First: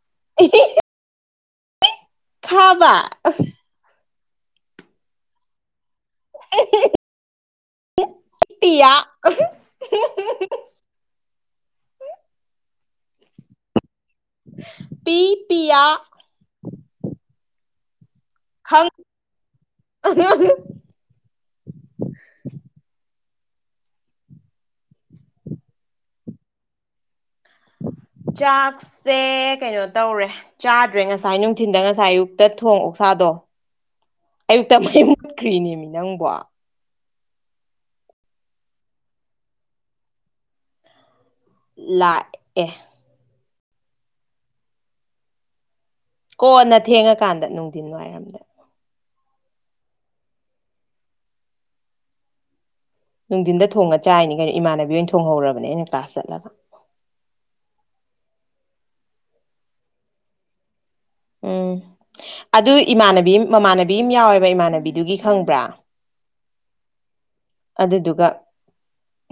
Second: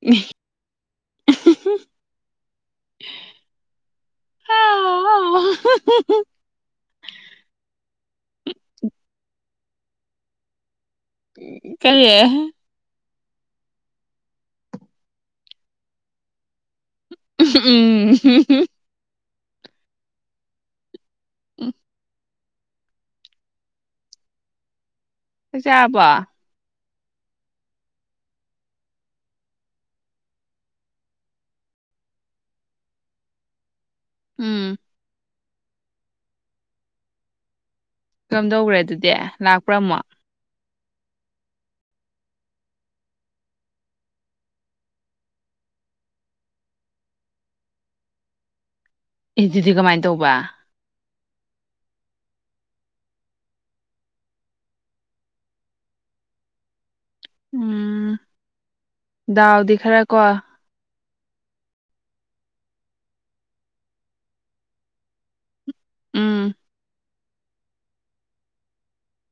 ꯎ ꯏ ꯎ ꯊꯥꯕ ꯑꯣ ꯇꯌꯥ ꯀꯔꯤꯦ ꯄꯤ ꯄꯤꯌꯥ ꯎꯝꯝꯝ ꯍꯪ ꯎꯝ ꯖꯥꯕꯣ ꯆꯥꯛ ꯁꯦ ꯀꯩꯅꯣ ꯇꯧꯔꯦ ꯆꯥꯗ꯭ꯔꯦ ꯉꯁꯥꯏ ꯅꯨꯡꯊꯤꯟꯗ ꯉꯁꯥꯏ ꯑꯌꯨꯛꯇ ꯊꯣꯡ ꯑꯣꯛꯁꯥꯗꯣ ꯑꯌꯨꯛꯇ ꯎꯝ ꯃꯩ ꯃꯨꯠꯈ꯭ꯔꯤꯅꯦꯃꯤ ꯅꯪꯕꯣ ꯀꯣꯝꯗꯧꯈ꯭ꯔꯦ ꯑꯗꯨꯗꯤ ꯂꯥꯛꯄ꯭ꯔꯝꯃꯣ ꯂꯥꯛꯑꯦ ꯀꯣꯅ ꯊꯦꯡꯉꯀꯥꯟꯗ ꯅꯨꯡꯊꯤꯟ ꯋꯥꯏꯔꯝꯗ ꯑꯦ ꯑꯗꯨꯗꯤ ꯀꯃꯥꯏꯅ ꯇꯧꯕ ꯅꯨꯡꯊꯤꯟꯗ ꯊꯣꯡꯉ ꯆꯥꯏꯅꯤ ꯀꯩꯅꯣ ꯏꯃꯥꯟꯅꯕꯤ ꯑꯣꯏꯅ ꯊꯣꯡꯍꯧꯔꯕꯅꯦ ꯑꯩꯅ ꯀ꯭ꯂꯥꯁ ꯆꯠꯂꯒ ꯎꯝ ꯗꯥꯎꯗꯤ ꯈꯔ ꯀꯣ ꯎꯝ ꯑꯗꯨ ꯏꯃꯥꯟꯅꯕꯤ ꯃꯃꯥꯟꯅꯕꯤ ꯑꯃ ꯌꯥꯎꯋꯦꯕ ꯏꯃꯥꯟꯅꯕꯤꯗꯨꯒꯤ ꯈꯪꯕ꯭ꯔꯥ ꯎꯝ ꯑꯗꯨꯗꯨꯒ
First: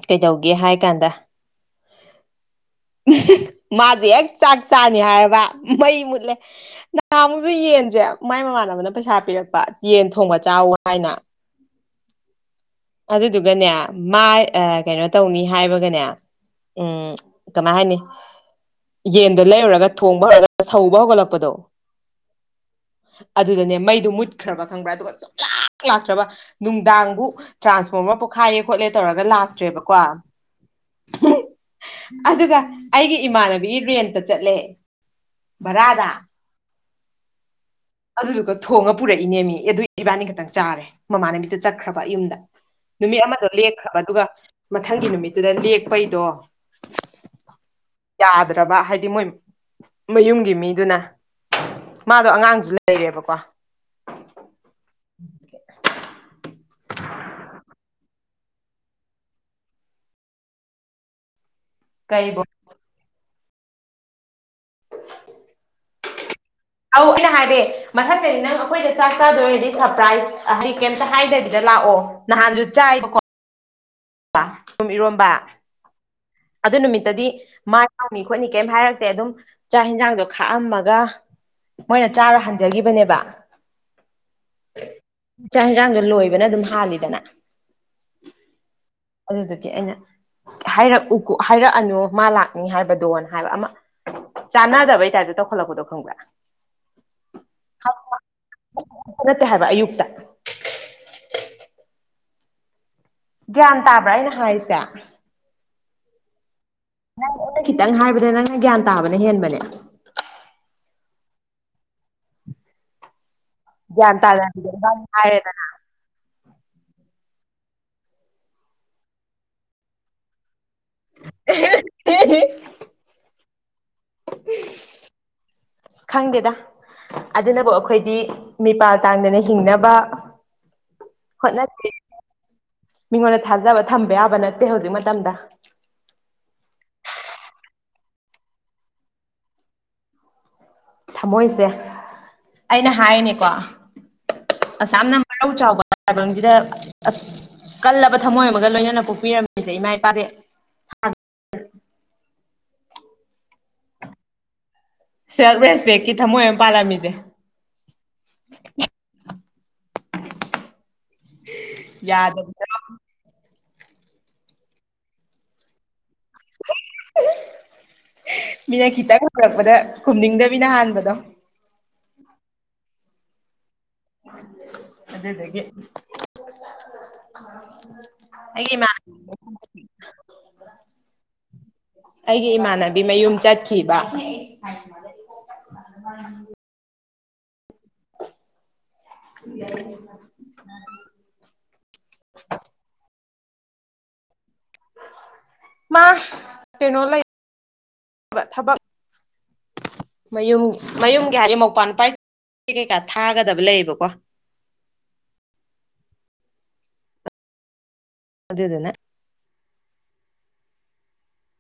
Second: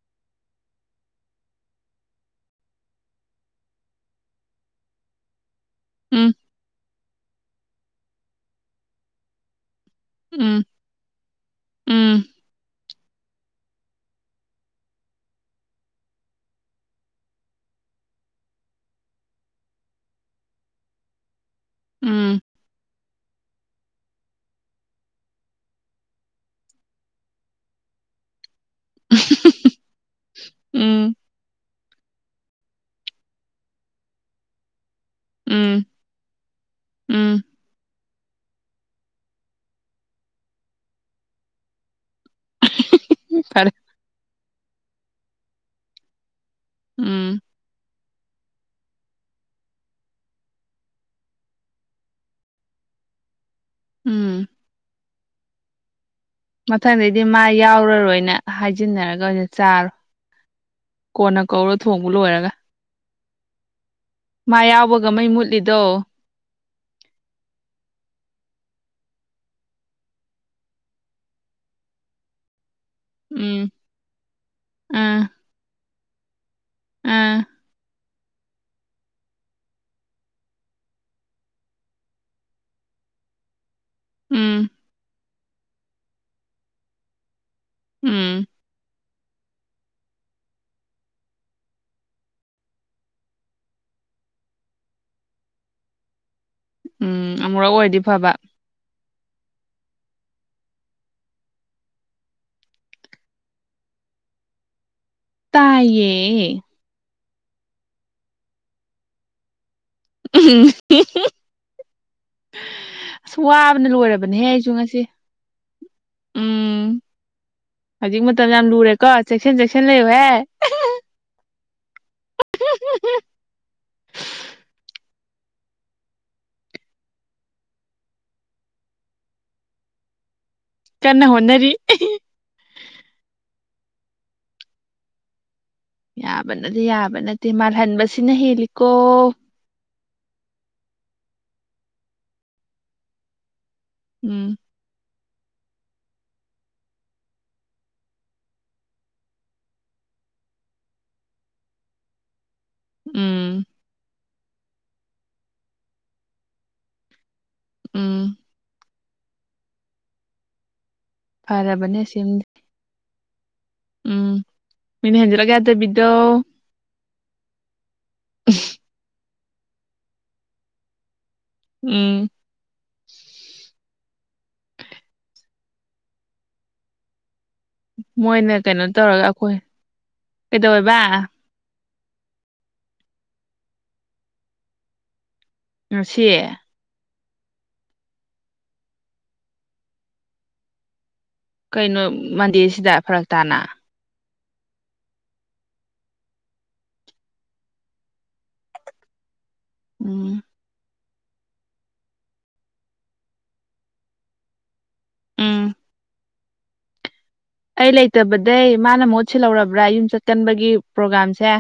ꯀꯩꯗꯧꯒꯦ ꯍꯥꯏ ꯀꯥꯟꯗ ꯃꯥꯁꯦ ꯍꯦꯛ ꯆꯥꯛ ꯆꯥꯅꯤ ꯍꯥꯏꯔꯕ ꯃꯩ ꯎꯝ ꯃꯨꯠꯂꯦ ꯉꯥꯃꯨꯛꯁꯦ ꯌꯦꯟꯁꯦ ꯃꯥꯏ ꯃꯃꯥꯟꯅꯕꯅ ꯄꯩꯁꯥ ꯄꯤꯔꯛꯄ ꯌꯦꯟ ꯊꯣꯡꯕ ꯎꯝ ꯆꯥꯎꯋ ꯍꯥꯏꯅ ꯎꯝ ꯑꯗꯨꯗꯨꯒꯅꯦ ꯃꯥ ꯀꯩꯅꯣ ꯇꯧꯅꯤ ꯍꯥꯏꯕꯒꯅꯦ ꯎꯝ ꯀꯃ ꯍꯥꯏꯅꯤ ꯌꯦꯟꯗꯣ ꯂꯩꯔꯨꯔꯒ ꯊꯣꯡꯕ ꯍꯧꯔꯒ ꯁꯧꯕ ꯍꯧꯒꯠꯂꯛꯄꯗꯣ ꯎꯝ ꯑꯗꯨꯗꯅꯦ ꯃꯩꯗꯨ ꯃꯨꯠꯈ꯭ꯔꯕ ꯈꯪꯕ꯭ꯔꯥ ꯑꯗꯨꯒ ꯆꯨꯝꯂꯥꯛ ꯂꯥꯛꯇ꯭ꯔꯕ ꯅꯨꯡꯗꯥꯡꯕꯨ ꯇ꯭ꯔꯥꯟꯁꯐꯣꯔꯃꯔ ꯄꯣꯛꯈꯥꯏꯌꯦꯦ ꯈꯣꯠꯂꯦ ꯇꯧꯔꯒ ꯂꯥꯛꯇ꯭ꯔꯦꯕꯀꯣ ꯎꯝ ꯑꯗꯨꯒ ꯑꯩꯒꯤ ꯏꯃꯥꯟꯅꯕꯤ ꯔꯦꯟꯇ ꯆꯠꯂꯦ ꯎꯝ ꯚꯔꯥꯗ ꯎꯝ ꯑꯗꯨꯗꯨꯒ ꯊꯣꯡꯉ ꯄꯨꯔꯛꯏꯅꯦ ꯃꯤ ꯑꯦ ꯑꯗꯨꯏ ꯏꯕꯥꯅꯤ ꯈꯛꯇꯪ ꯆꯥꯔꯦ ꯃꯃꯥꯅ ꯃꯤꯗꯨ ꯆꯠꯈ꯭ꯔꯕ ꯌꯨꯝꯗ ꯅꯨꯃꯤꯠ ꯑꯃꯗꯣ ꯐꯔꯦ ꯂꯦꯛꯈ꯭ꯔꯕ ꯑꯗꯨꯒ ꯃꯊꯪꯒꯤ ꯅꯨꯃꯤꯠꯇꯨꯗ ꯂꯦꯛꯄꯩꯗꯣ ꯎꯝ ꯌꯥꯗ꯭ꯔꯕ ꯍꯥꯏꯗꯤ ꯃꯣꯏ ꯃꯌꯨꯝꯒꯤ ꯃꯤꯗꯨꯅ ꯃꯥꯗꯣ ꯑꯉꯥꯡꯁꯨ ꯂꯩꯔꯦꯕꯀꯣ ꯎꯝ ꯃꯊꯪꯗꯩꯗꯤ ꯃꯥ ꯌꯥꯎꯔꯔꯣꯏꯅ ꯍꯥꯏꯖꯤꯟꯅꯔꯒ ꯑꯣꯏꯅ ꯆꯥꯔꯣ ꯀꯣꯟꯅ ꯀꯧꯔ ꯊꯣꯡꯕ ꯀꯩꯕꯣ ꯂꯣꯏꯔꯒ ꯃꯥ ꯌꯥꯎꯕꯒ ꯃꯩ ꯃꯨꯠꯂꯤꯗꯣ ꯑꯧ ꯑꯩꯅ ꯍꯥꯏꯕꯦ ꯃꯊꯛꯇꯗꯤ ꯅꯪ ꯑꯩꯈꯣꯏꯗ ꯆꯥꯛ ꯆꯥꯗꯣꯏꯔꯗꯤ ꯁꯔꯄ꯭ꯔꯥꯏꯖ ꯍꯥꯏꯗꯤ ꯀꯩꯝꯇ ꯍꯥꯏꯗꯕꯤꯗ ꯂꯥꯛꯑꯣ ꯅꯍ ꯆꯥꯏ ꯎꯝ ꯇꯨꯝ ꯏꯔꯣꯝꯕ ꯑꯥ ꯑꯗꯨ ꯅꯨꯃꯤꯠꯇꯗꯤ ꯑꯥ ꯃꯥꯏ ꯍꯥꯛꯅꯤ ꯈꯣꯠꯅꯤ ꯀꯩꯝ ꯍꯥꯏꯔꯛꯇꯦ ꯑꯗꯨꯝ ꯆꯥꯛ ꯌꯦꯟꯖꯥꯡꯗꯣ ꯈꯥꯛꯑꯝꯃꯒ ꯃꯣꯏꯅ ꯆꯥꯔ ꯍꯟꯖꯈꯤꯕꯅꯦꯕ ꯎꯝ ꯏ ꯆꯥꯡ ꯍꯟꯖꯥꯡꯗ ꯂꯣꯏꯕꯅ ꯑꯗꯨꯝ ꯍꯥꯜꯂꯤꯗꯅ ꯎꯝ ꯑꯗꯨꯗꯨꯗꯤ ꯑꯩꯅ ꯍꯥꯏꯔꯛꯎ ꯍꯥꯏꯔꯛꯑꯅꯨ ꯃꯥ ꯂꯥꯛꯅꯤ ꯍꯥꯏꯕꯗꯣꯅ ꯍꯥꯏꯕ ꯑꯃ ꯆꯥꯟꯅꯗꯕꯩ ꯇꯥꯏꯞꯇꯣ ꯇꯧꯈꯠꯂꯛꯄꯗꯣ ꯈꯪꯕ꯭ꯔꯥ ꯎꯝ ꯑꯃꯨꯔꯛ ꯑꯣꯏꯔꯗꯤ ꯐꯕ ꯈꯛꯇ ꯅꯠꯇꯦ ꯍꯥꯏꯕ ꯑꯌꯨꯛꯇ ꯒ꯭ꯌꯥꯟ ꯇꯥꯕ꯭ꯔꯥ ꯑꯩꯅ ꯍꯥꯏꯔꯤꯁꯦ ꯇꯌꯦ ꯅꯪ ꯑꯩꯅ ꯈꯤꯇꯪ ꯍꯥꯏꯕꯗ ꯅꯪꯅ ꯒ꯭ꯌꯥꯟ ꯇꯥꯕꯅ ꯍꯦꯟꯕꯅꯦ ꯎꯝ ꯑꯁ ꯋꯥꯕꯅ ꯒ꯭ꯌꯥꯟ ꯂꯣꯏꯔꯕꯅꯦꯍ ꯇꯥꯅꯕꯤꯗ ꯑꯩꯁꯨ ꯉꯁꯤ ꯏꯕꯥꯅꯤ ꯍꯥꯏꯔꯦꯗꯅ ꯎꯝ ꯍꯧꯖꯤꯛ ꯃꯇꯝ ꯌꯥꯝ ꯂꯨꯔꯦꯀꯣ ꯆꯦꯛꯁꯤꯟ ꯆꯦꯛꯁꯤꯟ ꯂꯩꯌꯍꯦ ꯍ ꯍ ꯈꯪꯗꯦꯗ ꯑꯗꯨꯅꯕꯨ ꯑꯩꯈꯣꯏꯗꯤ ꯃꯤꯄꯥꯜ ꯇꯥꯡꯗꯅ ꯍꯤꯡꯅꯕ ꯀꯟꯅ ꯍꯣꯠꯅꯦ ꯍꯣꯠꯅꯔꯤ ꯃꯤꯉꯣꯟꯗ ꯊꯥꯖꯕ ꯊꯝꯕ ꯌꯥꯕ ꯅꯠꯇꯦ ꯍꯧꯖꯤꯛ ꯃꯇꯝꯗ ꯌꯥꯕꯅꯗꯤ ꯌꯥꯕ ꯅꯠꯇꯦ ꯃꯥꯜꯍꯟꯕꯁꯤꯅ ꯍꯦꯜꯂꯤꯀꯣ ꯊꯝꯃꯣꯏꯁꯦ ꯑꯩꯅ ꯍꯥꯏꯔꯤꯅꯦꯀꯣ ꯎꯝ ꯑꯁꯥꯝꯅ ꯃꯔꯥꯎ ꯆꯥꯎꯕ ꯂꯥꯏꯕꯁꯤꯗ ꯑꯁ ꯀꯜꯂꯕ ꯊꯝꯃꯣꯏ ꯑꯃꯒ ꯂꯣꯏꯅꯅ ꯄꯣꯛꯄꯤꯔꯝꯃꯤꯁꯦ ꯏꯃꯥ ꯏꯄꯥꯗꯤ ꯎꯝ ꯁꯦꯜꯐ ꯔꯦꯁꯄꯦꯛꯀꯤ ꯊꯃꯣꯏ ꯑꯃ ꯄꯥꯜꯂꯝꯃꯤꯁꯦ ꯎꯝ ꯎ ꯐꯔꯕꯅꯦ ꯁꯤꯝꯗꯤ ꯌꯥꯗꯕꯤꯗ ꯎꯝ ꯃꯤꯅ ꯍꯦꯟꯖꯔꯒꯦꯗꯕꯤꯗꯣ ꯃꯤꯅ ꯈꯤꯇꯪ ꯍꯔꯛꯄꯗ ꯈꯨꯝꯅꯤꯡꯗꯕꯤꯅ ꯍꯥꯟꯕꯗꯣ ꯎꯝ ꯑꯗꯨꯗꯦ ꯑꯗꯨꯦ ꯃꯣꯏꯅ ꯀꯩꯅꯣ ꯇꯧꯔꯒ ꯑꯩꯈꯣꯏ ꯀꯩꯗꯧꯋꯦꯕ ꯑꯩꯒꯤ ꯏꯃꯥꯟꯅꯕꯤ ꯃꯌꯨꯝ ꯆꯠꯈꯤꯕ ꯉ ꯁꯤ ꯎ ꯀꯩꯅꯣ ꯃꯟꯗꯦꯁꯤꯗ ꯐꯔꯛ ꯇꯥꯅ ꯃꯥ ꯀꯩꯅꯣ ꯂꯩ ꯊꯕꯛ ꯎꯝ ꯃꯌꯨꯝ ꯃꯌꯨꯝꯒꯤ ꯍꯥꯏꯗꯤ ꯃꯧꯄꯥꯟꯄꯥ ꯀꯩꯀꯥ ꯊꯥꯒꯗꯕ ꯂꯩꯌꯦꯕꯀꯣ ꯎꯝ ꯑꯩ ꯂꯩꯇꯕꯗꯩ ꯑꯗꯨꯗꯨꯅ ꯃꯥꯅ ꯃꯍꯨꯠ ꯁꯤꯜꯍꯧꯔꯕ꯭ꯔꯥ ꯌꯨꯝ ꯆꯠꯀꯟꯕꯒꯤ ꯄ꯭ꯔꯣꯒꯥꯝꯁꯦ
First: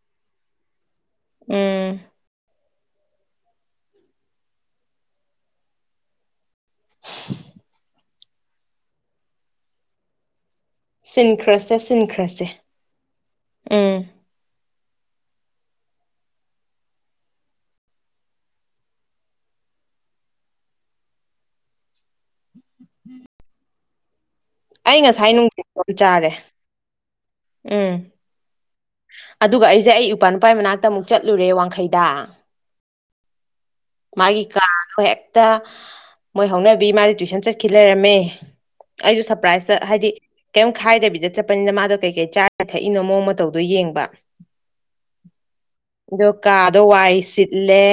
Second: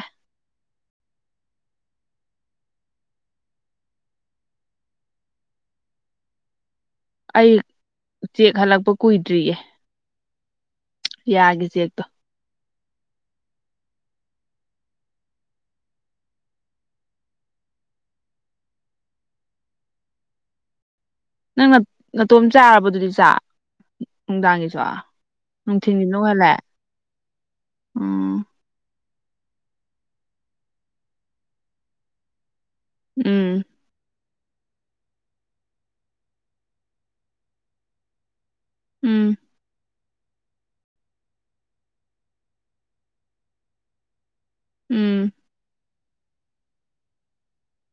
ꯎꯝ ꯑꯩ ꯆꯦꯛ ꯍꯜꯂꯛꯄ ꯀꯨꯏꯗ꯭ꯔꯤꯌꯦ ꯌꯥꯒꯤ ꯁꯤꯟꯈ꯭ꯔꯁꯦ ꯆꯦꯛꯇꯣ ꯁꯤꯟꯈ꯭ꯔꯁꯦ ꯎꯝ ꯅꯪ ꯅꯥꯇꯣꯝ ꯆꯥꯔꯕꯗꯨꯗꯤ ꯆꯥ ꯅꯨꯡꯗꯥꯡꯒꯤ ꯑꯩ ꯉꯁꯥꯏ ꯅꯨꯡꯊꯤꯟ ꯅꯨꯡꯊꯤꯟꯜꯒꯤ ꯆꯥꯔꯦ ꯅꯨꯡꯉꯜꯂꯦ ꯎꯝ ꯑꯗꯨꯒ ꯑꯩꯁꯦ ꯑꯩ ꯏꯄꯥ ꯅꯨꯄꯥ ꯃꯅꯥꯛꯇ ꯑꯃꯨꯛ ꯆꯠꯂꯨꯔꯦ ꯋꯥꯡꯈꯩꯗ ꯎꯝ ꯃꯥꯒꯤ ꯀꯥꯗꯣ ꯍꯦꯛꯇ ꯃꯣꯏ ꯍꯧꯅꯕꯤ ꯃꯥꯗꯤ ꯇꯨꯏꯁꯟ ꯆꯠꯈꯤ ꯂꯩꯔꯝꯃꯦ ꯑꯩꯁꯨ ꯎꯝ ꯁꯔꯄ꯭ꯔꯥꯏꯖꯇ ꯍꯥꯏꯗꯤ ꯀꯩꯝ ꯈꯥꯏꯗꯕꯤꯗ ꯆꯠꯄꯅꯤꯅ ꯃꯥꯗꯣ ꯀꯩ ꯀꯩ ꯆꯥꯔ ꯊꯛꯏꯅꯣ ꯃꯑꯣꯡ ꯃꯇ ꯇꯧꯗꯣ ꯌꯦꯡꯕ ꯎꯝ ꯑꯗꯣ ꯀꯥꯗꯣ ꯋꯥꯏ ꯁꯤꯠꯂꯦ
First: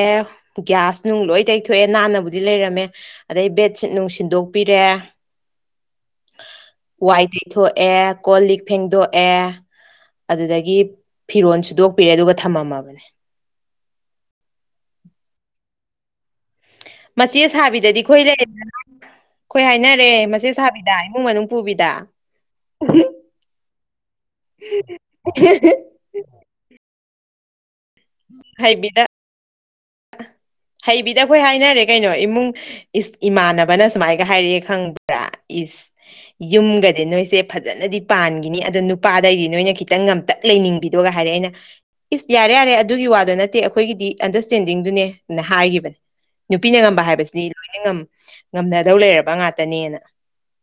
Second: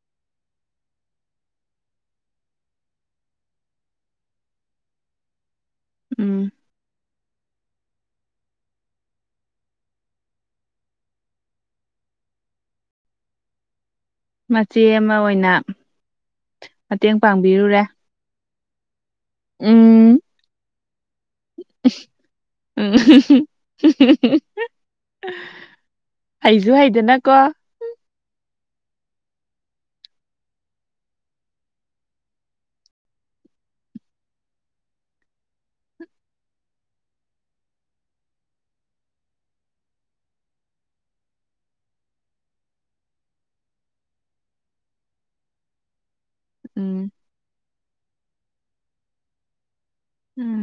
ꯒ꯭ꯌꯥꯁ ꯅꯨꯡ ꯂꯣꯏ ꯇꯩꯊꯣꯛꯑꯦ ꯅꯥꯟꯅꯕꯨꯗꯤ ꯂꯩꯔꯝꯃꯦ ꯑꯗꯩ ꯕꯦꯠꯁꯤꯠ ꯅꯨꯡ ꯁꯤꯟꯗꯣꯛꯄꯤꯔꯦ [inaudible] ꯎꯝ ꯋꯥꯏ ꯇꯩꯊꯣꯛꯑꯦ ꯀꯣꯜ ꯂꯤꯛ ꯐꯦꯡꯗꯣꯛꯑꯦ ꯑꯗꯨꯗꯒꯤ ꯐꯤꯔꯣꯜ ꯁꯨꯗꯣꯛꯄꯤꯔꯦ ꯑꯗꯨꯒ ꯊꯝꯃꯝꯃꯕꯅꯦ ꯃꯆꯦ ꯑꯃ ꯑꯣꯏꯅ ꯃꯇꯦꯡ ꯃꯆꯦ ꯄꯥꯡꯕꯤꯔꯨꯔꯦ ꯁꯥꯕꯤꯗꯗꯤ ꯑꯩꯈꯣꯏ ꯂꯩꯔꯗꯅ ꯑꯩꯈꯣꯏ ꯍꯥꯏꯅꯔꯦ ꯎꯝ ꯃꯆꯦꯠ ꯁꯥꯕꯤꯗ ꯏꯃꯨꯡ ꯃꯅꯨꯡ ꯄꯨꯕꯤꯗ ꯎꯝ [inaudible] ꯍꯩꯁꯨ ꯍꯩꯗꯅꯀꯣ ꯍꯥꯏꯩꯕꯤꯗ ꯍꯩꯕꯤꯗ ꯑꯩꯈꯣꯏ ꯍꯥꯏꯅꯔꯦ ꯀꯩꯅꯣ ꯏꯃꯨꯡ ꯏꯁ ꯏꯃꯥꯟꯅꯕꯅ ꯁꯨꯃꯥꯏꯒ ꯍꯥꯏꯔꯛꯑꯦ ꯈꯪꯕ꯭ꯔꯥ ꯏꯁ ꯌꯨꯝꯒꯗꯤ ꯅꯣꯏꯁꯦ ꯐꯖꯅꯗꯤ ꯄꯥꯟꯈꯤꯅꯤ ꯑꯗꯣ ꯅꯨꯄꯥꯗꯩꯗꯤ ꯅꯣꯏꯅ ꯈꯤꯇꯪ ꯇꯛ ꯂꯩꯅꯤꯡꯕꯤꯗꯒ ꯍꯥꯏꯔꯦ ꯑꯩꯅ ꯏꯁ ꯌꯥꯔꯦ ꯌꯥꯔꯦ ꯑꯗꯨꯒꯤ ꯋꯥꯗꯨꯣ ꯅꯠꯇꯦ ꯑꯩꯈꯣꯏꯒꯤꯗꯤ ꯑꯟꯗꯔꯁꯇꯦꯟꯗꯤꯡꯗꯨꯅꯦ ꯍꯥꯏꯈꯤꯕꯅꯦ ꯅꯨꯄꯤꯅ ꯉꯝꯕ ꯎꯝ ꯍꯥꯏꯕꯁꯤꯗꯤ ꯂꯣꯏꯅ ꯉꯝꯅꯗꯧ ꯂꯩꯔꯕ ꯉꯥꯛꯇꯅꯦꯅ ꯎꯝ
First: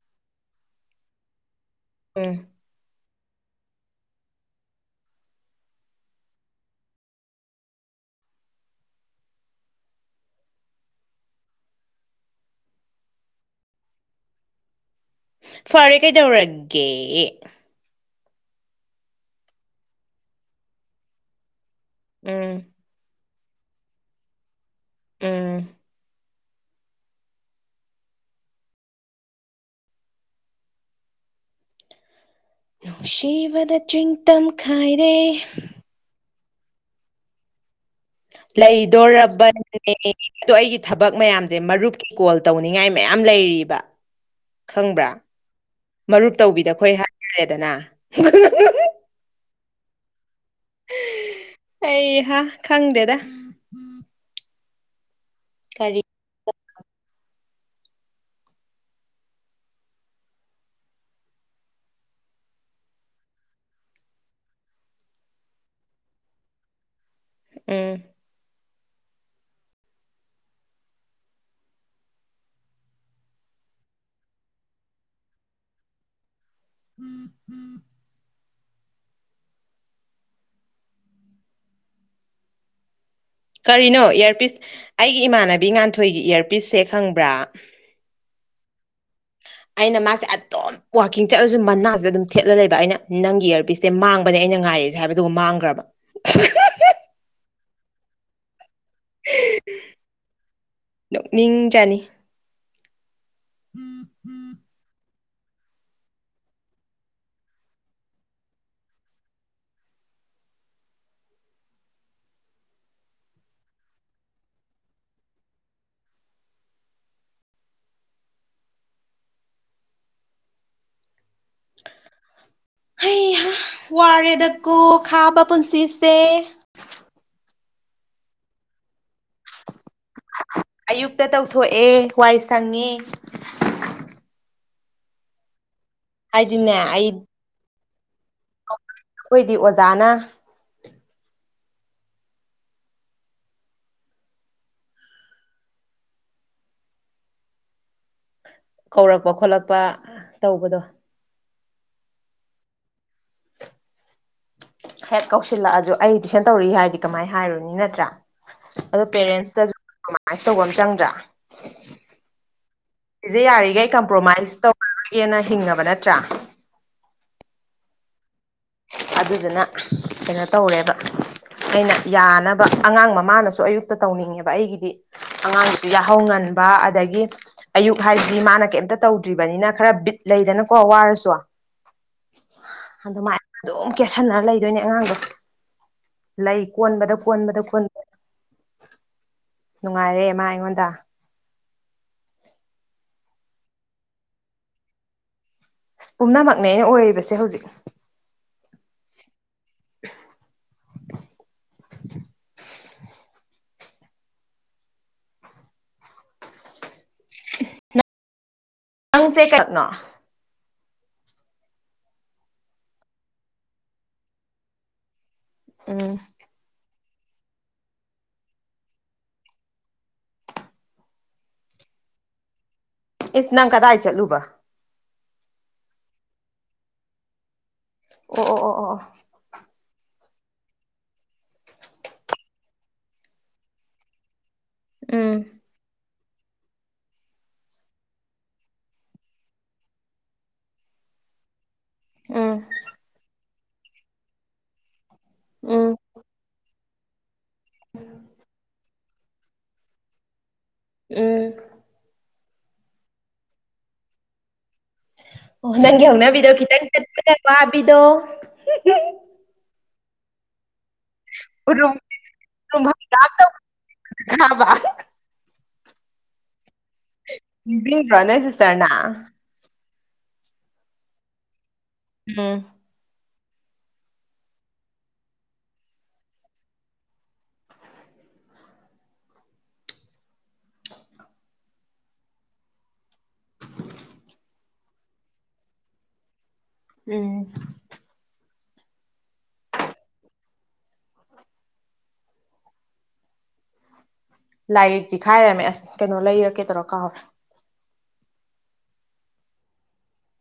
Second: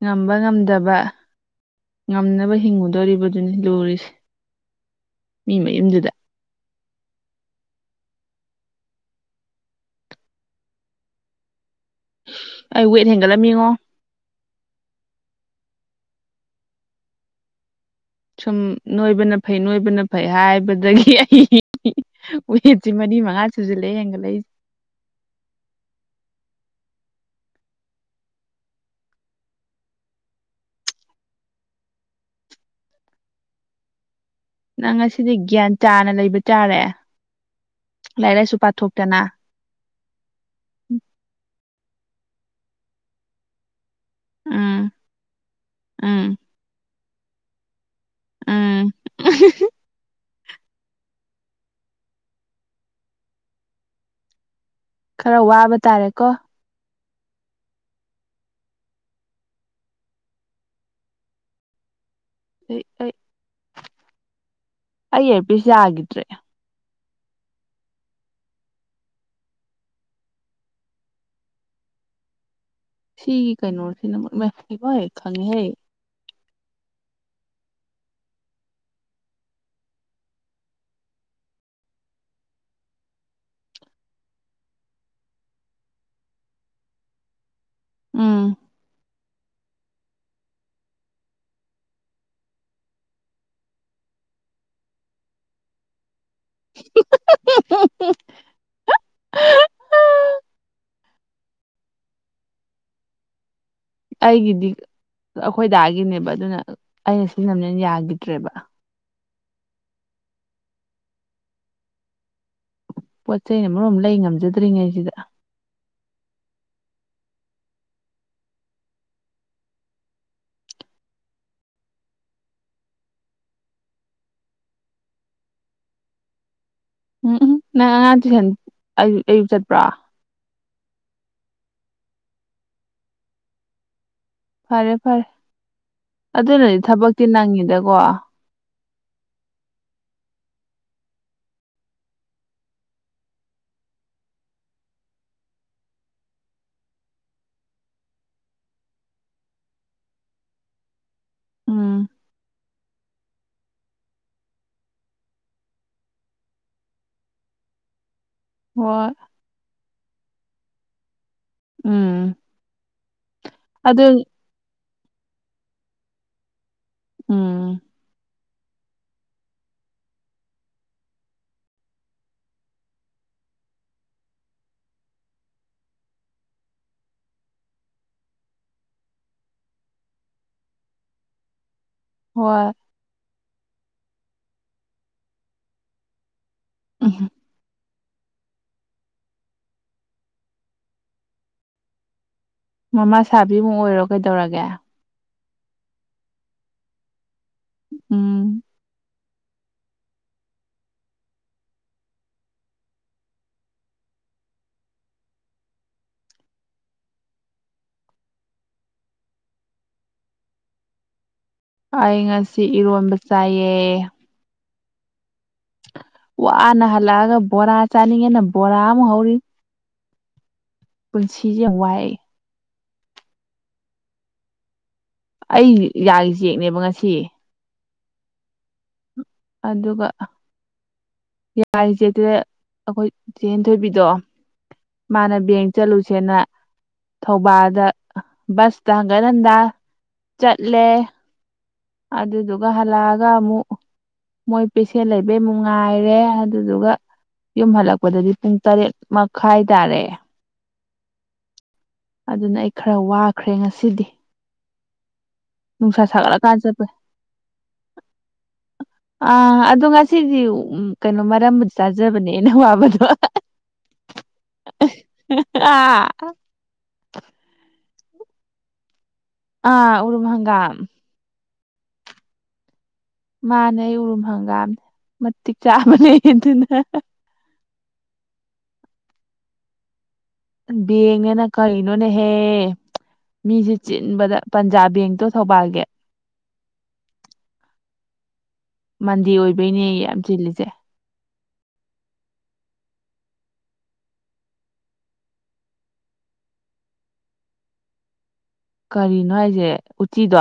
ꯉꯝꯕ ꯉꯝꯗꯕ ꯎꯝ ꯉꯝꯅꯕ ꯍꯤꯡꯉꯨꯗꯣꯔꯤꯕ ꯑꯗꯨꯅꯤ ꯂꯣꯔꯤꯁꯦ ꯃꯤ ꯃꯌꯨꯝꯗꯨꯗ ꯑꯩ ꯋꯦꯠ ꯍꯦꯟꯒꯠꯂꯝꯃꯤꯉꯣ ꯐꯔꯦ ꯀꯩꯗꯧꯔꯒꯦ ꯁꯨꯝ ꯅꯣꯏꯕꯅ ꯐꯩ ꯅꯣꯏꯕꯅ ꯐꯩ ꯍꯥꯏꯕꯗꯒꯤ ꯎꯝ ꯑꯩ ꯁꯤ ꯃꯔꯤ ꯃꯉꯥ ꯁꯨꯁꯤꯜꯂꯦ ꯍꯦꯟꯒꯠꯂꯛꯏ ꯑ ꯕꯗ ꯆꯨ ꯅꯪ ꯉꯁꯤꯗꯤ ꯒ꯭ꯌꯥꯟ ꯆꯥꯅ ꯂꯩꯕ ꯆꯥꯔꯦ ꯂꯩꯗꯣꯕꯅꯦꯅꯦ ꯑꯗꯣ ꯑꯩꯒꯤ ꯊꯕꯛ ꯃꯌꯥꯝꯁꯦ ꯃꯔꯨꯞꯀꯤ ꯀꯣꯜ ꯇꯧꯅꯤꯡꯉꯥꯏ ꯃꯌꯥꯝ ꯂꯩꯔꯤꯕ ꯎꯝ ꯈꯪꯕ꯭ꯔꯥ ꯃꯔꯨꯞ ꯎꯝ ꯇꯧꯕꯤꯗ ꯑꯩꯈꯣꯏ ꯍꯥꯏꯇꯥꯔꯦꯗꯅ [inaudible] ꯑꯩꯍꯥ ꯈꯪꯗꯦꯗ ꯈꯔ ꯋꯥꯕ ꯀꯔꯤ ꯇꯥꯔꯦꯀꯣ ꯑꯩ ꯑꯩ ꯑꯩ ꯑꯦꯔꯄꯤꯁ ꯌꯥꯈꯤꯗ꯭ꯔꯦ ꯎꯝ ꯁꯤꯒꯤ ꯀꯩꯅꯣꯁꯤꯅ ꯃꯕ ꯈꯪꯉꯦꯍꯦ ꯎꯝ ꯎꯝ ꯀꯔꯤꯅꯣ ꯏꯌꯔꯄꯤꯁ ꯑꯩꯒꯤ ꯏꯃꯥꯟꯅꯕꯤ ꯉꯥꯟꯊꯣꯏꯒꯤ ꯏꯌꯔꯄꯤꯁꯁꯦ ꯈꯪꯕ꯭ꯔꯥ ꯎꯝ ꯑꯩꯅ ꯃꯥꯁꯦ ꯑꯗꯨꯇꯝ ꯋꯥꯋꯥꯛꯀꯤꯡ ꯆꯠꯂꯁꯨ ꯃꯅꯥꯁꯦ ꯑꯗꯨꯝ ꯊꯦꯠꯂ ꯂꯩꯕ ꯑꯩꯅ ꯅꯪꯒꯤ ꯏꯌꯥꯔꯕꯤꯁ ꯏꯦ ꯃꯥꯡꯕꯅꯦ ꯑꯩꯅ ꯉꯥꯏꯔꯤꯦꯁꯦ ꯍꯥꯏꯕꯗꯨꯒ ꯃꯥꯡꯈ꯭ꯔꯕ [inaudible] ꯅꯣꯛꯅꯤꯡ ꯆꯥꯅꯤ ꯑꯩꯒꯤꯗꯤ ꯑꯩꯈꯣꯏꯗꯥꯒꯤꯅꯦꯕ ꯑꯗꯨꯅ ꯑꯩꯅ ꯁꯤꯖꯤꯟꯅꯕꯅꯦꯅ ꯌꯥꯒꯤꯗ꯭ꯔꯦꯕ꯫ ꯄꯣꯠ ꯆꯩꯩꯅ ꯃꯔꯣꯝ ꯂꯩ ꯉꯝꯖꯗ꯭ꯔꯤꯉꯩꯁꯤꯗ ꯑꯩ ꯋꯥꯔꯦꯗꯀꯣ ꯈꯥꯕ ꯄꯨꯟꯁꯤꯁꯦ ꯎꯝ ꯎꯝ ꯅꯪ ꯑꯉꯥꯡ ꯇꯨꯏꯁꯟ ꯑꯌꯛ ꯑꯌꯨꯛ ꯆꯠꯄ꯭ꯔꯥ ꯑꯌꯨꯛꯇ ꯇꯧꯊꯣꯛꯑꯦ ꯋꯥꯏ ꯁꯪꯉ ꯐꯔꯦ ꯐꯔꯦ ꯍꯥꯏꯗꯤꯅꯦ ꯑꯗꯨꯅꯗꯤ ꯑꯩ ꯊꯕꯛꯇꯤ ꯅꯪꯉꯤꯗꯀꯣ ꯑꯩꯈꯣꯏꯗꯤ ꯑꯣꯖꯥꯅ ꯀꯧꯔꯛꯄ ꯈꯣꯠꯂꯛꯄ ꯇꯧꯕꯗꯣ ꯎꯝ ꯍꯦꯛ ꯀꯧꯁꯤꯜꯂꯛꯑꯁꯨ ꯑꯩ ꯇꯨꯏꯁꯟ ꯇꯧꯔꯛꯏ ꯍꯥꯏꯗꯤ ꯀꯃꯥꯏꯅ ꯍꯥꯏꯔꯨꯅꯤ ꯅꯠꯇ꯭ꯔꯥ ꯑꯗꯣ ꯍꯣꯏ ꯄꯦꯔꯦꯟꯁꯇꯁꯨꯃꯥꯏꯁ ꯇꯧꯕ ꯑꯃ ꯆꯪꯗ꯭ꯔꯥ ꯎꯝ ꯁꯤꯁꯦ ꯌꯥꯔꯤꯈꯩ ꯑꯗꯨ ꯀꯝꯄ꯭ꯔꯣꯃꯥꯏꯁ ꯇꯧꯔꯔꯒꯦꯅ ꯍꯤꯡꯉꯅꯕ ꯅꯠꯇ꯭ꯔꯥ ꯎꯝ ꯑꯗꯨꯗꯨꯅ ꯀꯩꯅꯣ ꯇꯧꯔꯦꯕ ꯑꯩꯅ ꯌꯥꯅꯕ ꯑꯉꯥꯡ ꯃꯃꯥꯅꯁꯨ ꯑꯌꯨꯛꯇ ꯇꯧꯅꯤꯡꯉꯦꯕ ꯑꯩꯒꯤꯗꯤ ꯑꯉꯥꯡꯁꯤ ꯌꯥꯥꯍꯧ ꯉꯟꯕ ꯑꯗꯒꯤ ꯑꯌꯨꯛ ꯍꯥꯏꯗꯤ ꯃꯥꯅ ꯀꯩꯝꯇ ꯇꯧꯗ꯭ꯔꯤꯕꯅꯤꯅ ꯈꯔ ꯕꯤꯠ ꯂꯩꯗꯅꯀꯣ ꯋꯥꯔꯁꯨ ꯍꯣꯏ ꯑꯗꯨꯃꯥꯏ ꯑꯗꯨꯝ ꯀꯦꯠꯁꯟꯅꯔ ꯂꯩꯗꯣꯏꯅꯦ ꯑꯉꯥꯡꯗꯣ ꯂꯩ ꯀꯣꯟꯕꯗ ꯎꯝ ꯀꯣꯟꯕꯗ ꯀꯣꯟꯕꯗ ꯅꯨꯡꯉꯥꯏꯔꯦ ꯃꯥ ꯑꯩꯉꯣꯟꯗ ꯃꯃꯥ ꯁꯥꯕꯤꯃꯨꯛ ꯑꯣꯏꯔꯣ ꯀꯩꯗꯧꯔꯒꯦ ꯑꯁ ꯄꯨꯝꯅꯃꯛꯅꯦ ꯑꯩꯅ ꯑꯣꯏꯔꯤꯕꯁꯦ ꯍꯧꯖꯤꯛ ꯎꯝ [unintelligible] ꯅꯪ ꯁꯦ ꯀꯞꯅꯣ ꯑꯩ ꯉꯁꯤ ꯏꯔꯣꯟꯕ ꯆꯥꯏꯌꯦ ꯎꯝ ꯋꯥꯅ ꯍꯜꯂꯛꯑꯒ ꯕꯣꯔꯥ ꯆꯥꯅꯤꯡꯉꯦꯅ ꯕꯣꯔꯥ ꯑꯃꯨꯛ ꯍꯧꯔꯤ ꯄꯨꯟꯁꯤꯁꯦ ꯌꯥꯝ ꯋꯥꯏ ꯏꯁ ꯅꯪ ꯀꯗꯥꯏ ꯆꯠꯂꯨꯕ ꯑꯩꯒꯤ ꯌꯥꯒꯤ ꯆꯦꯛꯅꯦꯕ ꯉꯁꯤ ꯑꯣ ꯑꯣ ꯑꯣ ꯑꯣ ꯑꯣ ꯑꯗꯨꯒ ꯌꯥꯔꯤ ꯆꯦꯛꯇꯦ ꯑꯩꯈꯣꯏ ꯆꯦꯟꯊꯣꯏꯕꯤꯗꯣ ꯃꯥꯅ ꯎꯝ ꯕꯦꯡ ꯆꯂꯨꯁꯦꯅ ꯊꯧꯕꯥꯜꯗ ꯕꯁꯇ ꯍꯟꯒꯠ ꯍꯟꯗꯥ ꯆꯠꯂꯦ ꯎꯝ ꯑꯗꯨꯗꯨꯒ ꯍꯜꯂꯛꯑꯥꯒ ꯑꯃꯨꯛ ꯃꯣꯏ ꯄꯦꯁꯦꯟ ꯂꯩꯕꯩ ꯑꯃꯨꯛ ꯉꯥꯏꯔꯦ ꯑꯗꯨꯗꯨꯒ ꯌꯨꯝ ꯍꯜꯂꯛꯄꯗꯗꯤ ꯄꯨꯡ ꯇꯔꯦꯠ ꯃꯈꯥꯏ ꯇꯥꯔꯦ ꯎꯝ ꯑꯗꯨꯅ ꯑꯩ ꯈꯔ ꯋꯥꯈ꯭ꯔꯦ ꯉꯁꯤꯗꯤ ꯑꯣ ꯅꯨꯡꯁꯥ ꯅꯪꯒꯤ ꯍꯧꯅꯕꯤꯗꯣ ꯁꯥꯒꯠꯂꯀꯥꯟ ꯈꯤꯇꯪ ꯆꯠꯄꯩ ꯆꯠꯄꯒ ꯋꯥꯕꯤꯗꯣ ꯑ ꯑꯗꯣ ꯉꯁꯤꯗꯤ ꯎ ꯀꯩꯅꯣ ꯃꯔꯝꯕꯨꯗꯤ ꯎꯔꯨꯝ ꯆꯥꯖꯕꯅꯦ ꯑꯩꯅ ꯋꯥꯕꯗꯣ ꯍꯪꯒꯥꯝ ꯇꯧꯈ꯭ꯔꯕ ꯍꯦ ꯍꯥ ꯕꯦꯕꯔꯥꯅꯦ ꯁꯤꯁꯇꯔꯅ ꯑ ꯎꯔꯨꯝ ꯍꯡꯒꯥꯝ ꯎꯝ ꯃꯥꯅꯦ ꯑꯩ ꯎꯔꯨꯝ ꯍꯪꯒꯥꯝꯅꯦ ꯃꯇꯤꯛ ꯆꯥꯕꯅꯦ ꯑꯗꯨꯅ ꯕꯦꯟꯀ ꯅꯦꯅꯥ ꯀꯔꯤ ꯅꯣ ꯅꯥ ꯍꯦ ꯃꯤꯁꯦ ꯆꯤꯟꯕꯗ ꯄꯟꯖꯥꯕ ꯕꯦꯡꯛꯇꯣ ꯊꯧꯕꯥꯜꯒꯤ ꯎꯝ ꯃꯟꯗꯦ ꯑꯣꯏꯕꯩꯅꯦꯌꯦ ꯌꯥꯝ ꯆꯤꯜꯂꯤꯁꯦ ꯂꯥꯏꯔꯤꯛ ꯆꯤꯛꯈꯥꯏꯔꯝꯃꯦ ꯑꯁ ꯀꯩꯅꯣ ꯂꯩꯔ ꯀꯦ ꯇꯧꯔ ꯀꯥꯎꯔꯦ ꯀꯔꯤꯅꯣ ꯍꯥꯏꯁꯦ ꯎꯆꯤꯗꯣ